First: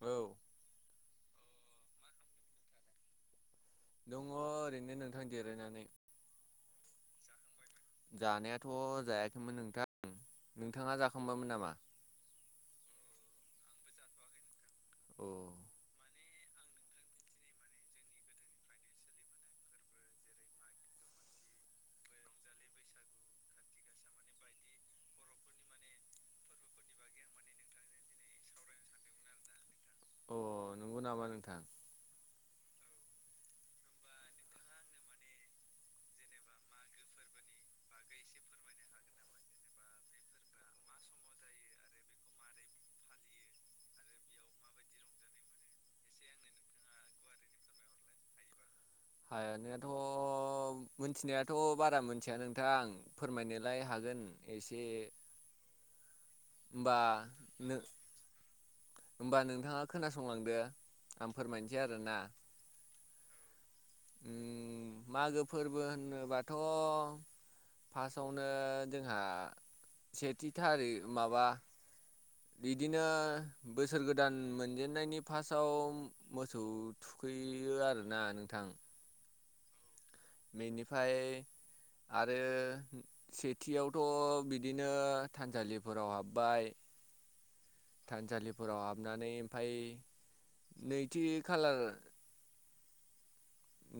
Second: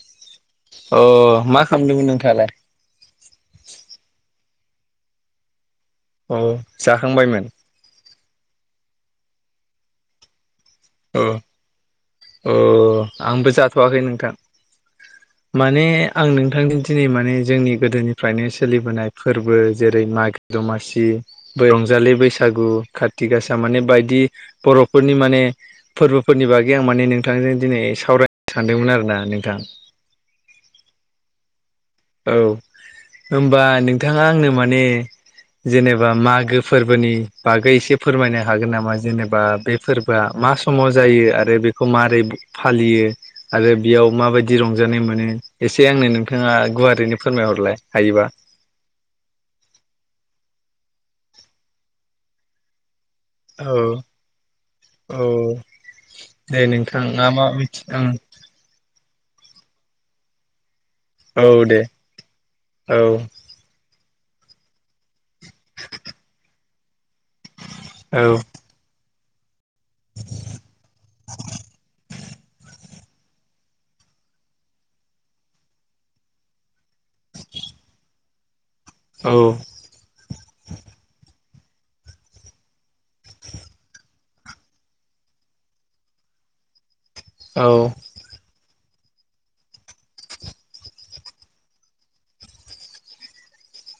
औ अ मा खामदोंमोन नोंथाङालाय? दङ ओरैनो नोंथां जेरायनानै। औ जाखांबायमोन? अ जायाखैमोन नोंथां। नोंथाङा अ जाखांबायमोन नामा - अ आंबो जाथ'वाखै नोंथां। अ माने। आं नोंथांनि दिनै माने जोंनि गोदोनिफ्रायनो सोलिबोनाय फोरबो जेरै मागो दमासि। रंजालि बैसागु खाथि गासा माने बायदि बर'फोरनि माने। फोरबोफोरनि बागै आं माने नोंथांजों दिनै सावरायनो सानदोंमोन आरोना नोंथां। अ नंगौ नामा नोंथां। औ होनबा नोंथाङा आंनो माने। जेनेबा मागो फोरबोनि बागै एसे फोरमायनो हागोन नामा जेनेबा बे फोरबोआ। मा समाव जायो आरो बेखौ मारै फालियो। आरो बेयाव माबायदि रंजानाय मोनो एसे आंनो नोंथाङा गुवारैनो फोरमायहरलाय हायोबा। [inaudible] हायानायाथ' मिथिनायाथ' बारा मिथिया नोंथां। फोरमायनोलाय हागोन एसे। औ औ दे नोंथा होमबा मा मा नो मिथि ओं। होमबा नोंथाङा खोनासंलांदो आं औ फोरमायनोसै दे आरोना। औ। मागो फोरबो होनोबाथ'। औ फार्स्टआवनो जोंहा सेथि थारिख माबा। बिदिनो बोसोर गोदान मोनजेननायनि फार्स्टआव मोसौ थुखै। यो आरोना नोंथां औ। बेनिफ्राय। आरो सेथियावथ' बिदिनो थानसालिफोराव हाबबाय। औ थानसालिफोराव हाब। नानै ओमफाय नैथि खालार।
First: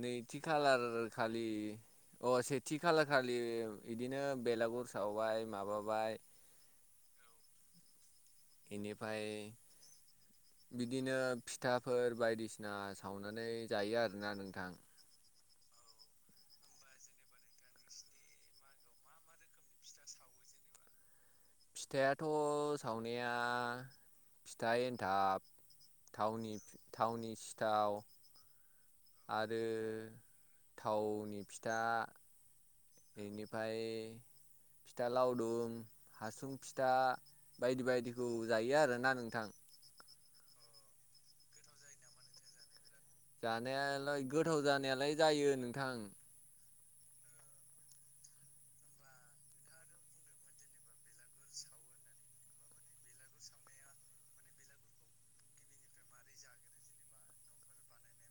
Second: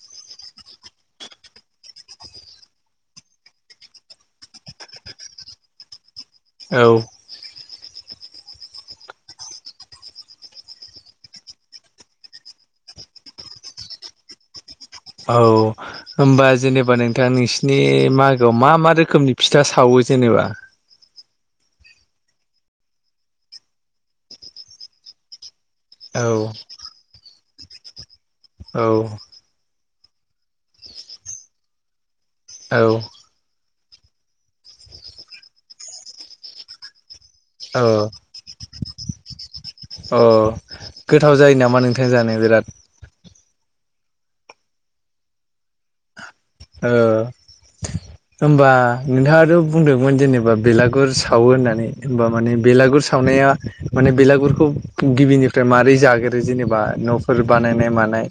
नै थिखाल आरो खालि। अ सेथि खालखालि बिदिनो बेलागुर सावबाय माबाबाय। औ। बेनिफ्राय। बिदिनो फिथाफोर बायदिसिना सावनानै जायो आरोना नोंथां। औ होमबा जेनेबा नोंथां नोंसिनि मागोआव मा मा रोखोमनि फिथा सावो। जेनेबा। फिथायाथ' सावनाया फिथाइ एन्थाब। औ थावनि - थावनि सिथाव। औ आरो थावनि फिथा औ बेनिफ्राय। फिथा लावदुम, हासुं फिथा। बायदि औ बायदिखौ जायो आरोना नोंथां। अ गोथाव जायो नामा नोंथां जानो बिराद। जानायालाय गोथाव जानायालाय जायो नोंथां। ओ। होमबा नोंथाङाथ' बुंदोंमोन जेनेबा बेलागुर सावो होननानै होमबा माने बेलागुर। गुर सावनाया माने बेलागुरखौ गिबिनिफ्राय माबारै जागोरो जेनेबा न'फोर बानायनाय मानाय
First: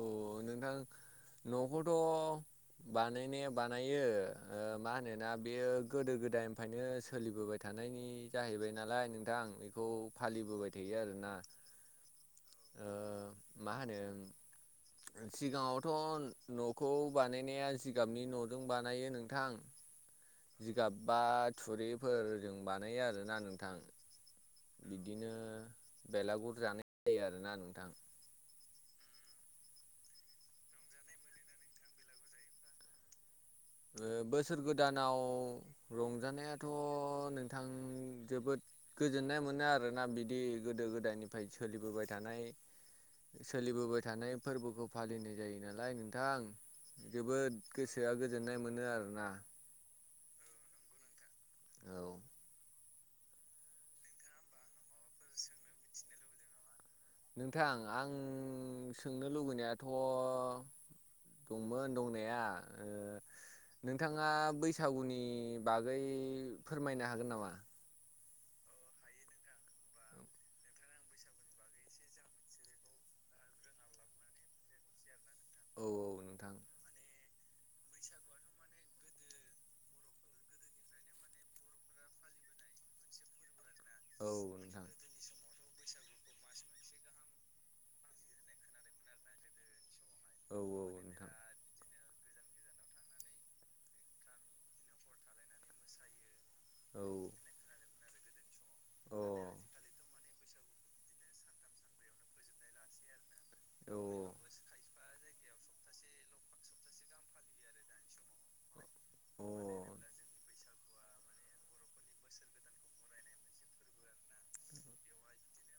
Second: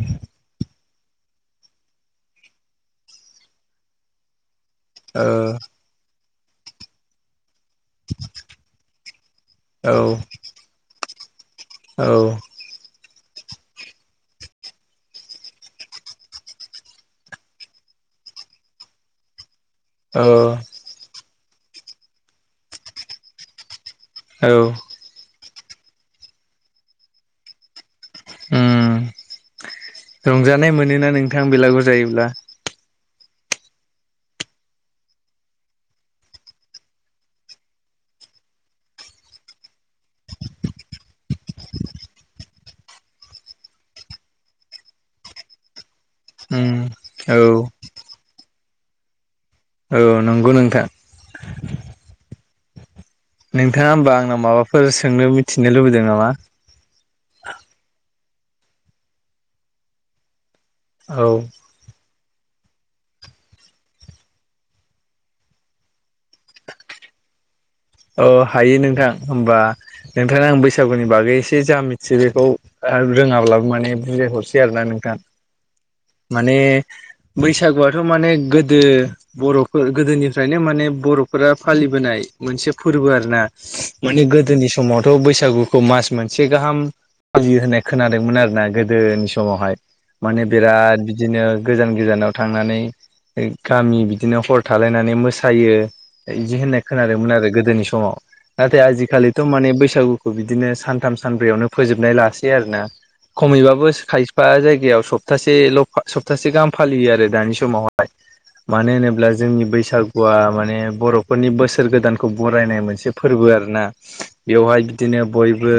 औ नोंथां न'खौथ' बानायनाया बानायो मा ओ होनोना बेयो गोदो- गोदायनिफ्रायनो सोलिबोबाय थानायनि जाहैबाय नालाय नोंथां बेखौ औ फालिबोबाय थायो आरोना औ ओ मा होनो [inaudible] सिगाङावथ' न'खौ बानायनाया जिगाबनि न'जों बानायो नोंथां औ जिगाब बा थुरिफोरजों बानायो आरोना नोंथां। औ बिदिनो बेलागुर जानाय जायो आरोना नोंथां। रंजानाय मोनोना नोंथां बेलागुर जायोब्ला बोसोर गोदानाव रंजानायाथ' नोंथां जोबोद गोजोननाय मोनो आरोना बिदि गोदो गोदायनिफ्राय सोलिबोबाय थानाय। सोलिबोबाय थानाय फोरबोखौ फालिनाय जायो नालाय नोंथां। उम औ जोबोद गोसोआ गोजोननाय मोनो आरोना। औ नंगौ नोंथां। औ नोंथाङा होमबा आंनाव माबाफोर सोंनो मिथिनो लुबैदों नामा नोंथां आं सोंनो लुबैनायाथ' औ दंमोन दंनाया ओ [inaudible] नोंथाङा बैसागुनि बागै फोरमायनो हागोन नामा औ हायो नोंथां होमबा नोंथाङा आं बैसागुनि बागै एसे जा मिथियो बेखौ रोङाब्लाबो माने बुजायहरसै आरो ना नोंथा औ औ नोंथां। माने बैसागुआथ' माने गोदो बर'फोर गोदोनिफ्रायनो माने बर'फोरा फालिबोनाय मोनसे फोरबो आर ना माने औ गोदोनि नोंथां। समावथ' बैसागुखौ मास मोनसे गाहामि होननाय खोनादोंमोन आरोना गोदोनि समावहाय माने औ बिराद नोंथां। बिदिनो गोजान गोजानाव थांनानै गामि बिदिनो हर थालायनानै मोसायो बिदि होननाय औ खोनादोंमोन आरो गोदोनि समाव नाथाय अ आजिखालिथ' माने बैसागु बिदिनो सानथाम सानब्रैयावनो फोजोबनाय लासै आरोना खमैबाबो औ खायफा जायगायाव सब सप्तासेल' सप्तासे गाहाम फालियो आरो दानि समावहाय मानो होनोब्ला अ जोंनि बैसागुआ माने बर'फोरनि बोसोर गोदानखौ खौ बरायनाय मोनसे फोरबो आरोना बेवहाय बिदिनो बयबो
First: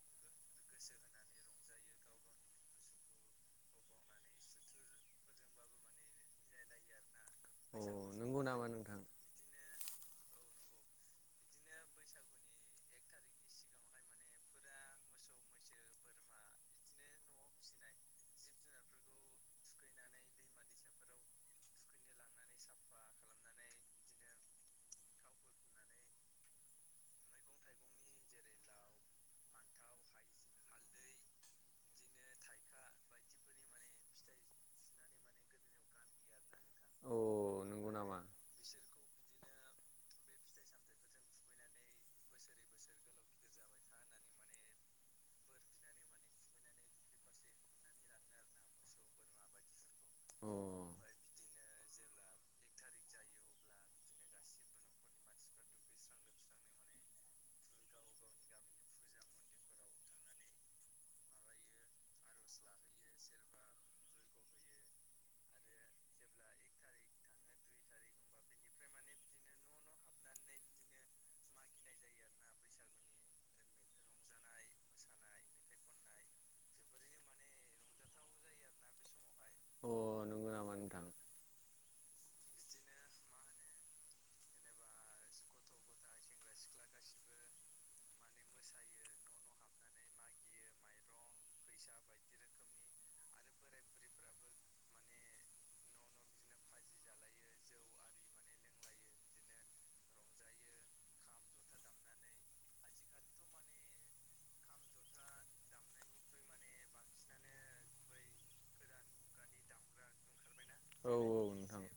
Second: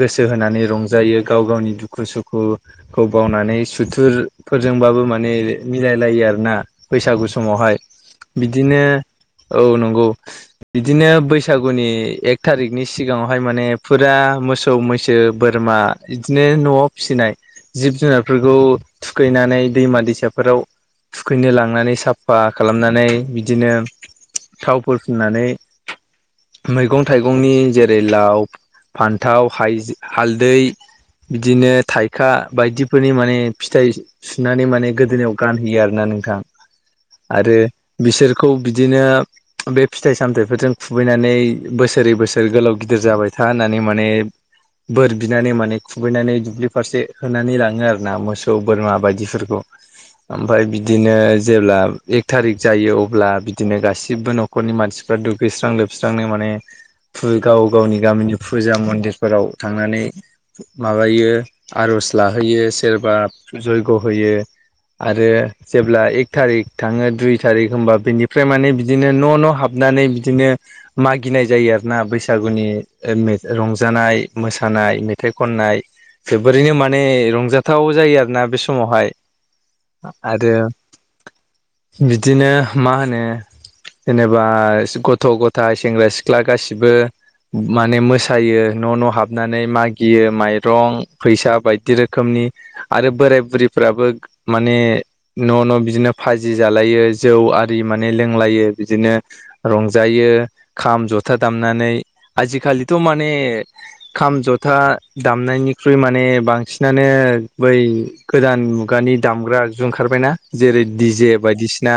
गोसो होनानै रंजायो गाव गावनि दुखु सुखुखौ बावनानै सुथुर फोरजोंबाबो माने मिलायलायो आरोना बैसागु समावहाय अ नंगौ नामा बिदिनो नोंथां औ नंगौ बिदिनो बैसागुनि एक थारिकनि सिगाङावहाय माने फुरा मोसौ मैसो बोरमा बिदिनो न'आव फिसिनाय जिब जुनारफोरखौ थुखैनानै दैमा दैसाफोराव थुखैनो लांनानै साफा खालामनानै बिदिनो थाव फोर फुननानै मैगं थाइगंनि जेरै लाव फान्थाव हालदै बिदिनो थाइखा बायदिफोरनि माने फिथाइ सुनानै माने गोदोनिायाव गानहोयो आरोना नोंथां औ आरो नंगौ नामा बिसोरखौ बिदिनो बे फिथाइ सामथायाइफोरजों खुबैनानै बोसोरै बोसोर गोलाव गिदिर जाबाय था होननानै माने बोर बिनानै माने खुबैनानै दुब्लि फारसे होनानै लाङो आरो ना मोसौ बोरमा बायदिफोरखौ अ ओमफ्राय बिदिनो जेब्ला एक थारिक जायो अब्ला बिदिनो गासिबो नखर नखरनि मानसिफ्रा दुगैस्रां लोबस्रांनो माने गाव गावनि गामिनि फुजा मन्दिरफोराव थांनानै माबायो आर'ज लाहोयो सोरबा जयग' होयो आरो जेब्ला एक थारिक थाङो दुइ थारिख होमबा बिनिफ्राय माने बिदिनो न' न' हाबनानै बिदिनो मागिनाय जायो आरो ना बैसागुनि रंजानाय मोसानाय मेथाइ खननाय जोबोरैनो माने रंजाथाव जायो आरोना बे समावहाय अ नंगौ आरो नामा नोंथां बिदिनो मा होनो जेनेबा गथ' गथाइ सेंग्रा सिख्ला गासिबो माने मोसायो न' न' हाबनानै मागियो माइरं फैसा बायदि रोखोमनि आरो बोराय बुरैफ्राबो माने न' न' फाजि जालायो जै आरि माने लोंलायो बिदिनो रंजायो खाम जथा दामनानै आजिखालिथ' माने खाम जथा दामनायनिख्रुइ माने बांसिनानो बै गोदान मुगानि दामग्रा आगजु ओंखारबायना जेरै औ डिजे नोंथां बायदिसिना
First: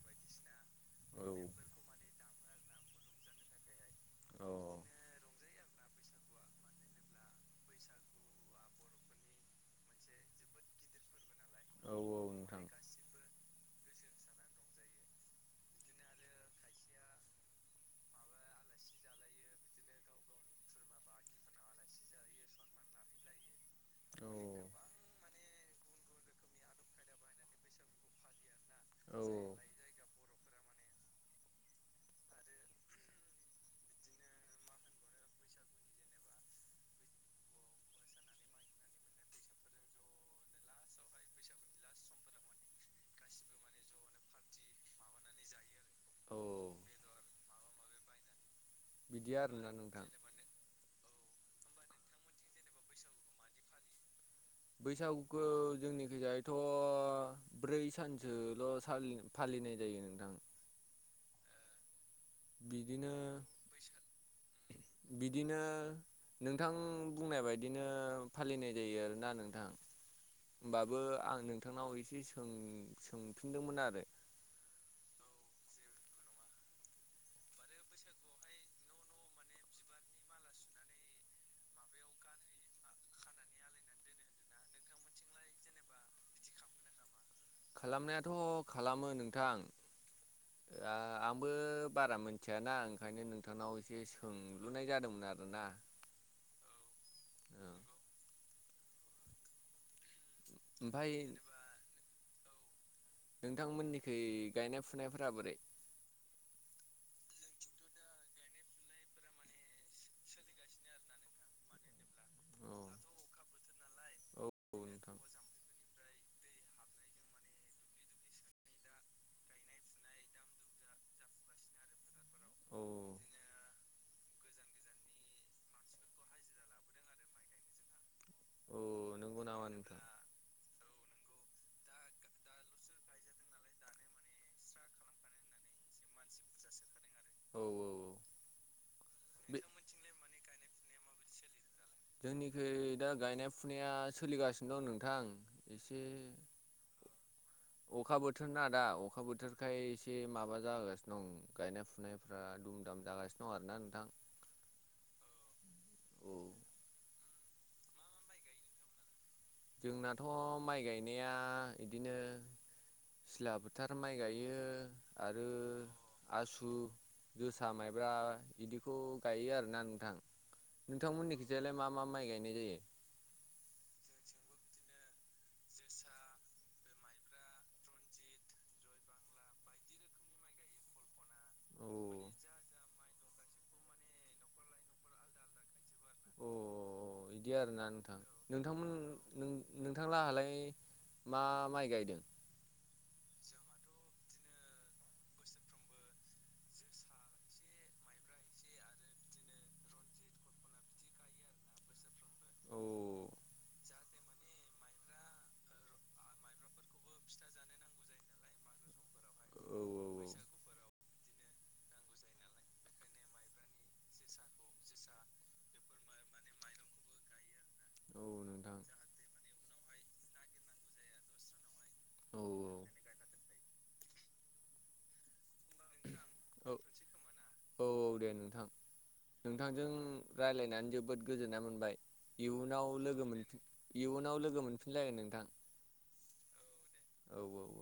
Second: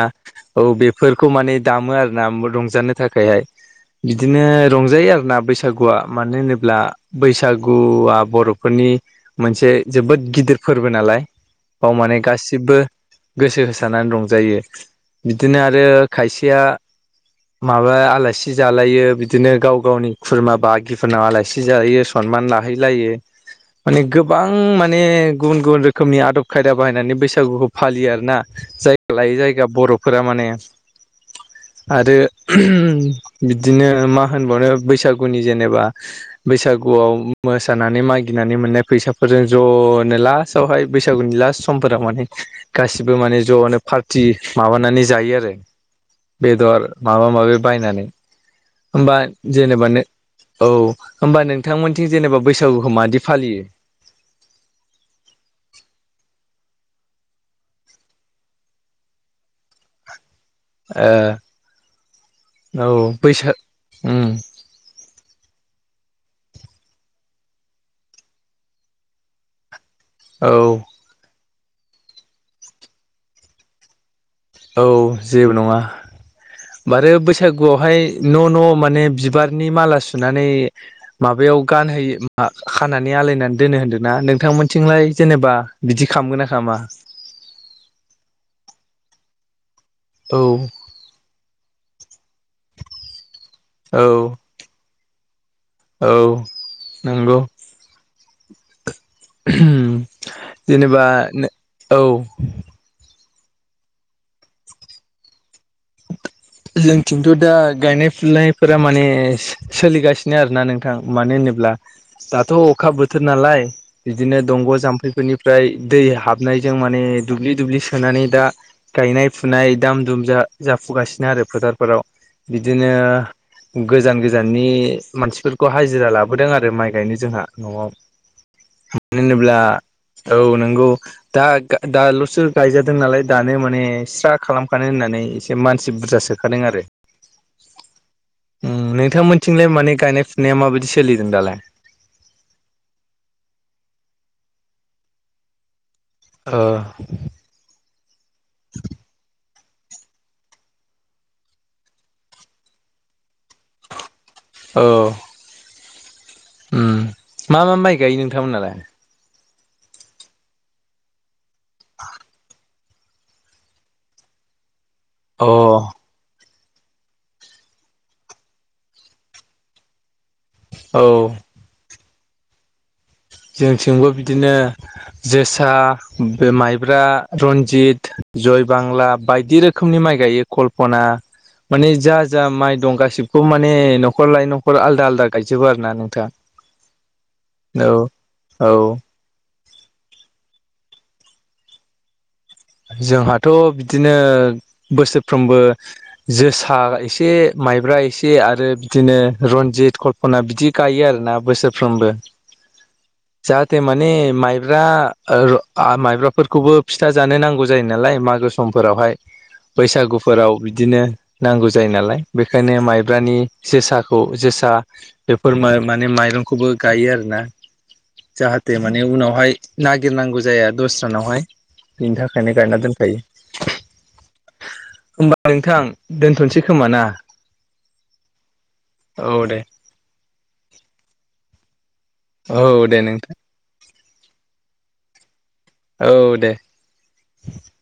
औ बेफोरखौ औ माने दामो आरो ना रंजानो थाखायहाय बिदिनो औ रंजायो आरोना बैसागुआ मानो होनोब्ला बैसागुआ बर'फोरनि [unintelligible] मोनसे जोबोद गिदिर फोरबो नालाय बाव औ माने औ नोंथां गासिबो गोसो होसारनानै रंजायो बिदिनो आरो खायसे [unintelligible] माबा आलासि जालायो बिदिनो गाव गावनि खुरमा बागिफोरनाव आलासि जालायो सन [unintelligible] माने औ गोबां माने गुबुन गुबुन रोखोमनि आदब खायदा बाहायनानै बैसागुखौ फालियो आरो ना जायगा औ लायै जायगा बर'फोरा माने आरो बिदिनो मा होनबावनो बैसागुनि जेनेबा बैसा गुआव मोसानानै मागिनानै मोननाय फैसाफोरजों ज'नो लास्टआवहाय बैसागुनि लास सम [unintelligible] माने गासिबो माने ज'नो पार्टि माबानानै जायो आरो औ बेदर माबा माबि बायनानै होमबा बिदि आरोना जेनेबानो नोंथां औ होमबा नोंथांमोनथिं जेनेबा बैसागुखौ मायदि फालियो बैसागुखौ जोंनिखिजायथ' ब्रै सानसोल' सालि फालि फैनाय जायो नोंथां ओ औ बिदिनो बैसाग उम बिदिनो नोंथां बुंनाय बायदिनो फालिनाय जायो आरोना नोंथां औ होमबाबो आं नोंथांनाव एसे सों-सोंफिनदोंमोन आरो औ जेबो नङा माने बैसागुआवहाय न' न' माने बिबारनि माला सुनानै [unintelligible] बेयाव गानहोयो खानानै आलायनानै दोनो होनदोंना नोंथांमोनथिंलाय जेनेबा बिदि खालामगोन [unintelligible] खालामनायाथ' खालामो नोंथां औ आंबो बारा मिथियाना ओंखायनो नोंथांनाव एसे औ सोंलुनाय जादोंमोन आरोना औ नंगौ औ जेनेबा ओमफाय औ नोंथांमोननिखै गायनाय फुनायफोरा बोरै [unintelligible] जोंथिंथ' दा गायनाय फुनायफोरा माने सोलिगासिनो आरोना नोंथां मानो होनोब्ला दाथ' औ अखा बोथोर नालाय बिदिनो औ दंग' औ नोंथां जाम्फैफोरनिफ्राय दै हाबनायजों माने दुब्लि दुब्लि सोनानै दा गायनाय फुनाय दाम दुम जा जाफुगासिनो आरो फोथारफोराव औ बिदिनो गोजान गोजान गोजाननि मानसिफोरखौ हाजिरा लाबोदों आरो माइ गायनो जोंहा न'आव औ मानो नंगौ होनोब्ला नामा नोंथां औ नोंगौ दा दाल'सो गायजादों नालाय दानो माने स्रा खालामखानो होननानै एसे मानसि बुरजा सोखादों आरो औ औ औ उम नोंथांमोनथिंलाय माने गायनाय ने माबायदि सोलिदों दालाय जोंनिखै दा गायनाय फुनाया सोलिगासिनो दं नोंथां एसे औ ए अखा बोथोर ना दा अखा बोथोर बेखाय एसे माबा जागासिनो दं गायनाय फुनायफ्रा दुम दाम जागासिनो दं आरोना नोंथां औ औ उम मा मा माइ गायो नोंथांमोनालाय? जोंनाथ' माइ गायनाया इदिनो सिला बोथार माइ गायो आरो अ आसु उम जोसा माइब्रा बिदिखौ गायो आरोना नोंथां। औ नोंथांमोननि खिजालाय मा मा माइ गायनाय जायो? जोंथिंबो बिदिनो जोसा बे माइब्रा रन्जित जय बांला बायदि रोखोमनि माइ गायो कल्पना माने जा औ जा माइ दं गासिबखौ माने न'खर लायै न'खर आलदा आलदा गायजोबो आरो ना नों अ बिदि आरोना नोंथां औ नोंथांमोन नोंथांलाहालाय मा माइ गायदों? जोंहाथ' बिदिनो बोसोरफ्रोमबो जोसा एसे माइब्रा एसे आरो बिदिनो रनजित कल्पना बिदि गायो आरोना बोसोरफ्रोमबो औ जाहाथे माने माइब्रा ओ रन माइब्राफोरखौबो फिथा जानो नांगौ जायो नालाय मागो समफोरावहाय औ बैसागुफोराव बिदिनो नांगौ जायो नालाय बेखायनो माइब्रानि जोसाखौ जोसा बेफोर माने माइरंखौबो गायो आरोना। औ जाहाथे नोंथां माने उनावहाय नागिरनांगौ जाया दस्रानावहाय बिनि औ थाखायनो गायना दोनखायो होमबा नोंथां दोनथ'सै औ खोमा ना? औ औ दे नोंथां औ दे नोंथांजों रायज्लायनानै जोबोद गोजोनाय मोनबाय औ इयुनाव दे लोगो नोंथां मोनफिन इयुनाव लोगो मोनफिनलायगोन नोंथां। औ दे। औ औ